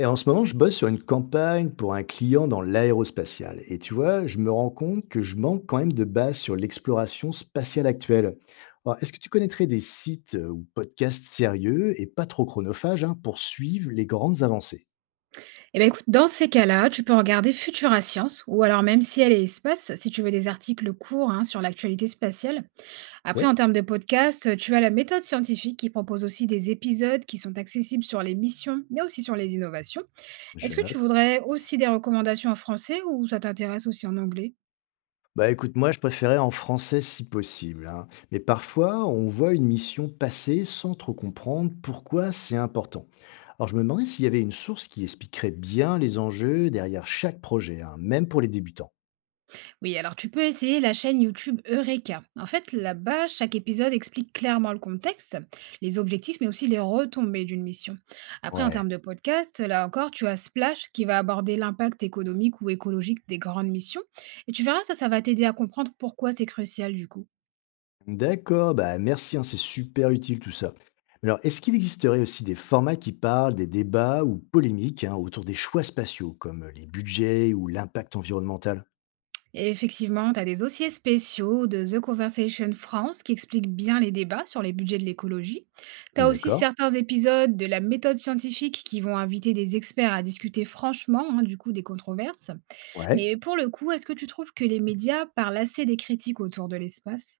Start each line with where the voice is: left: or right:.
left: Et en ce moment, je bosse sur une campagne pour un client dans l'aérospatial. Et tu vois, je me rends compte que je manque quand même de base sur l'exploration spatiale actuelle. Alors, est-ce que tu connaîtrais des sites ou podcasts sérieux et pas trop chronophages hein, pour suivre les grandes avancées?
right: Eh ben écoute, dans ces cas-là, tu peux regarder Futura Science ou alors même Ciel et Espace si tu veux des articles courts, hein, sur l'actualité spatiale. Après,
left: Ouais,
right: en termes de podcast, tu as la méthode scientifique qui propose aussi des épisodes qui sont accessibles sur les missions, mais aussi sur les innovations.
left: je
right: Est-ce que tu
left: note.
right: voudrais aussi des recommandations en français ou ça t'intéresse aussi en anglais?
left: Bah écoute, moi je préférais en français si possible, hein. Mais parfois, on voit une mission passer sans trop comprendre pourquoi c'est important. Alors je me demandais s'il y avait une source qui expliquerait bien les enjeux derrière chaque projet, hein, même pour les débutants.
right: Oui, alors tu peux essayer la chaîne YouTube Eureka. En fait, là-bas, chaque épisode explique clairement le contexte, les objectifs, mais aussi les retombées d'une mission. Après, en
left: Ouais.
right: termes de podcast, là encore, tu as Splash qui va aborder l'impact économique ou écologique des grandes missions. Et tu verras, ça va t'aider à comprendre pourquoi c'est crucial du coup.
left: D'accord, bah merci, hein, c'est super utile tout ça. Mais alors, est-ce qu'il existerait aussi des formats qui parlent des débats ou polémiques hein, autour des choix spatiaux, comme les budgets ou l'impact environnemental?
right: Et effectivement, tu as des dossiers spéciaux de The Conversation France qui expliquent bien les débats sur les budgets de l'écologie. Tu as aussi
left: D'accord,
right: certains épisodes de la méthode scientifique qui vont inviter des experts à discuter franchement, hein, du coup des controverses.
left: ouais.
right: Mais pour le coup, est-ce que tu trouves que les médias parlent assez des critiques autour de l'espace?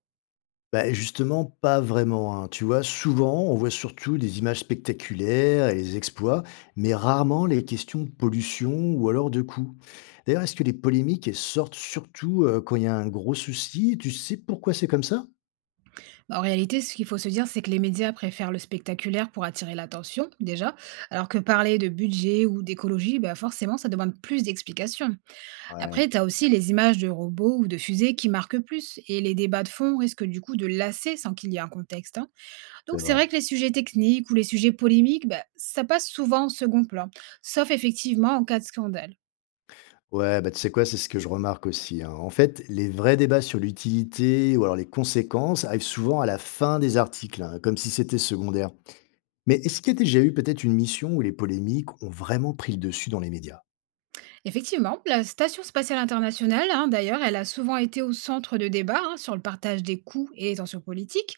left: Bah justement, pas vraiment, hein. Tu vois, souvent, on voit surtout des images spectaculaires et les exploits, mais rarement les questions de pollution ou alors de coûts. D'ailleurs, est-ce que les polémiques elles sortent surtout quand il y a un gros souci? Tu sais pourquoi c'est comme ça?
right: Bah, en réalité, ce qu'il faut se dire, c'est que les médias préfèrent le spectaculaire pour attirer l'attention, déjà, alors que parler de budget ou d'écologie, bah forcément, ça demande plus d'explications.
left: Ouais,
right: Après, tu as aussi les images de robots ou de fusées qui marquent plus, et les débats de fond risquent du coup de lasser sans qu'il y ait un contexte, hein. Donc
left: c'est
right: c'est
left: vrai.
right: vrai que les sujets techniques ou les sujets polémiques, bah, ça passe souvent en second plan, sauf effectivement en cas de scandale.
left: Ouais, bah, tu sais quoi, c'est ce que je remarque aussi, hein. En fait, les vrais débats sur l'utilité ou alors les conséquences arrivent souvent à la fin des articles, hein, comme si c'était secondaire. Mais est-ce qu'il y a déjà eu peut-être une mission où les polémiques ont vraiment pris le dessus dans les médias?
right: Effectivement, la Station spatiale internationale, hein, d'ailleurs, elle a souvent été au centre de débats, hein, sur le partage des coûts et les tensions politiques.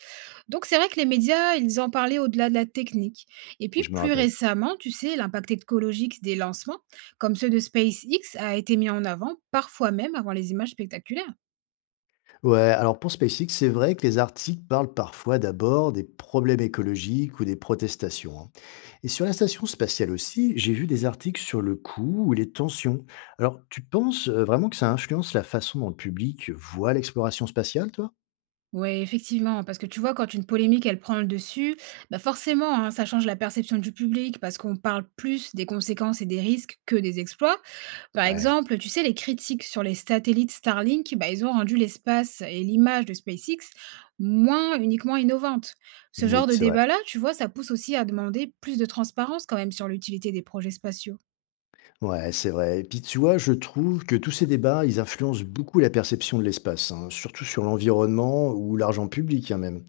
right: Donc c'est vrai que les médias, ils en parlaient au-delà de la technique. Et
left: Et
right: puis
left: je me
right: plus
left: rappelle.
right: récemment, tu sais, l'impact écologique des lancements, comme ceux de SpaceX, a été mis en avant, parfois même avant les images spectaculaires.
left: Ouais, alors pour SpaceX, c'est vrai que les articles parlent parfois d'abord des problèmes écologiques ou des protestations, hein. Et sur la station spatiale aussi, j'ai vu des articles sur le coût ou les tensions. Alors, tu penses vraiment que ça influence la façon dont le public voit l'exploration spatiale, toi?
right: Ouais, effectivement, parce que tu vois, quand une polémique, elle prend le dessus, bah forcément, hein, ça change la perception du public parce qu'on parle plus des conséquences et des risques que des exploits. Par
left: Ouais,
right: exemple, tu sais, les critiques sur les satellites Starlink, bah, ils ont rendu l'espace et l'image de SpaceX moins uniquement innovantes. Ce genre
left: oui,
right: de
left: c'est vrai.
right: débat-là, tu vois, ça pousse aussi à demander plus de transparence quand même sur l'utilité des projets spatiaux.
left: Ouais, c'est vrai et puis tu vois, je trouve que tous ces débats, ils influencent beaucoup la perception de l'espace, hein, surtout sur l'environnement ou l'argent public, hein, même.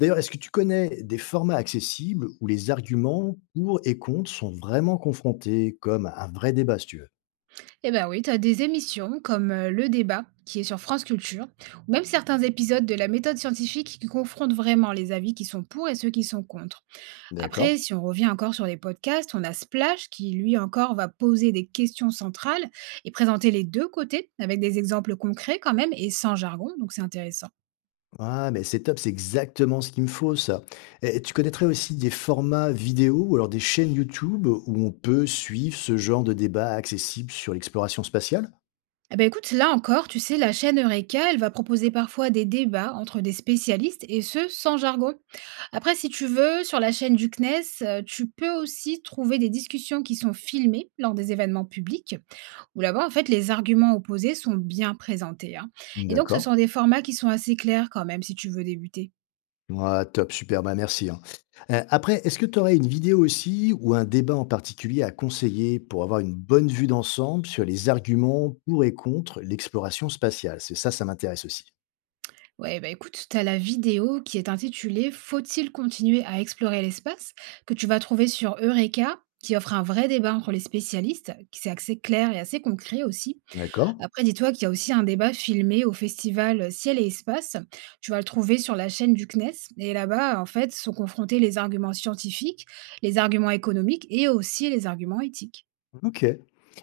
left: D'ailleurs, est-ce que tu connais des formats accessibles où les arguments pour et contre sont vraiment confrontés comme un vrai débat, si tu veux?
right: Eh ben oui, tu as des émissions comme Le Débat, qui est sur France Culture, ou même certains épisodes de la méthode scientifique qui confrontent vraiment les avis qui sont pour et ceux qui sont contre. Après,
left: D'accord.
right: si on revient encore sur les podcasts, on a Splash, qui lui encore va poser des questions centrales et présenter les deux côtés, avec des exemples concrets quand même, et sans jargon, donc c'est intéressant.
left: Ah, mais c'est top, c'est exactement ce qu'il me faut, ça. Et tu connaîtrais aussi des formats vidéo ou alors des chaînes YouTube où on peut suivre ce genre de débat accessible sur l'exploration spatiale?
right: Eh ben écoute, là encore, tu sais, la chaîne Eureka, elle va proposer parfois des débats entre des spécialistes, et ce, sans jargon. Après, si tu veux, sur la chaîne du CNES, tu peux aussi trouver des discussions qui sont filmées lors des événements publics, où là-bas, en fait, les arguments opposés sont bien présentés, hein, et donc ce
left: D'accord.
right: sont des formats qui sont assez clairs quand même si tu veux débuter.
left: Ouais, top, super, bah merci, hein. Après, est-ce que tu aurais une vidéo aussi ou un débat en particulier à conseiller pour avoir une bonne vue d'ensemble sur les arguments pour et contre l'exploration spatiale? C'est ça, ça m'intéresse aussi.
right: Ouais, bah, écoute, tu as la vidéo qui est intitulée «Faut-il continuer à explorer l'espace?» que tu vas trouver sur Eureka, qui offre un vrai débat entre les spécialistes, qui c'est assez clair et assez concret aussi.
left: D'accord,
right: Après, dis-toi qu'il y a aussi un débat filmé au festival Ciel et Espace. Tu vas le trouver sur la chaîne du CNES. Et là-bas, en fait, sont confrontés les arguments scientifiques, les arguments économiques et aussi les arguments éthiques.
left: OK.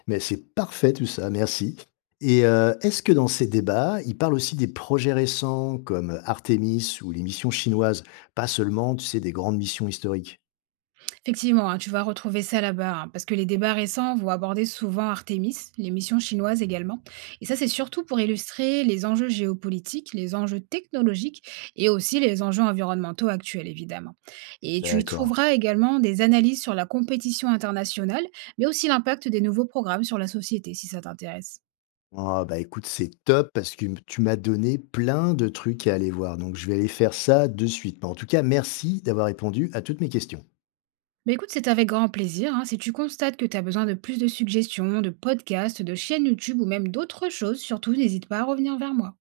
left: Mais c'est parfait tout ça, merci et est-ce que dans ces débats, ils parlent aussi des projets récents comme Artemis ou les missions chinoises? Pas seulement, tu sais, des grandes missions historiques?
right: Effectivement, hein, tu vas retrouver ça là-bas, hein, parce que les débats récents vont aborder souvent Artemis, les missions chinoises également. Et ça, c'est surtout pour illustrer les enjeux géopolitiques, les enjeux technologiques et aussi les enjeux environnementaux actuels, évidemment. Et tu y
left: D'accord.
right: trouveras également des analyses sur la compétition internationale, mais aussi l'impact des nouveaux programmes sur la société, si ça t'intéresse.
left: Ah bah écoute, c'est top parce que tu m'as donné plein de trucs à aller voir. Donc je vais aller faire ça de suite. Mais en tout cas, merci d'avoir répondu à toutes mes questions.
right: Mais écoute, c'est avec grand plaisir, hein. Si tu constates que tu as besoin de plus de suggestions, de podcasts, de chaînes YouTube ou même d'autres choses, surtout n'hésite pas à revenir vers moi.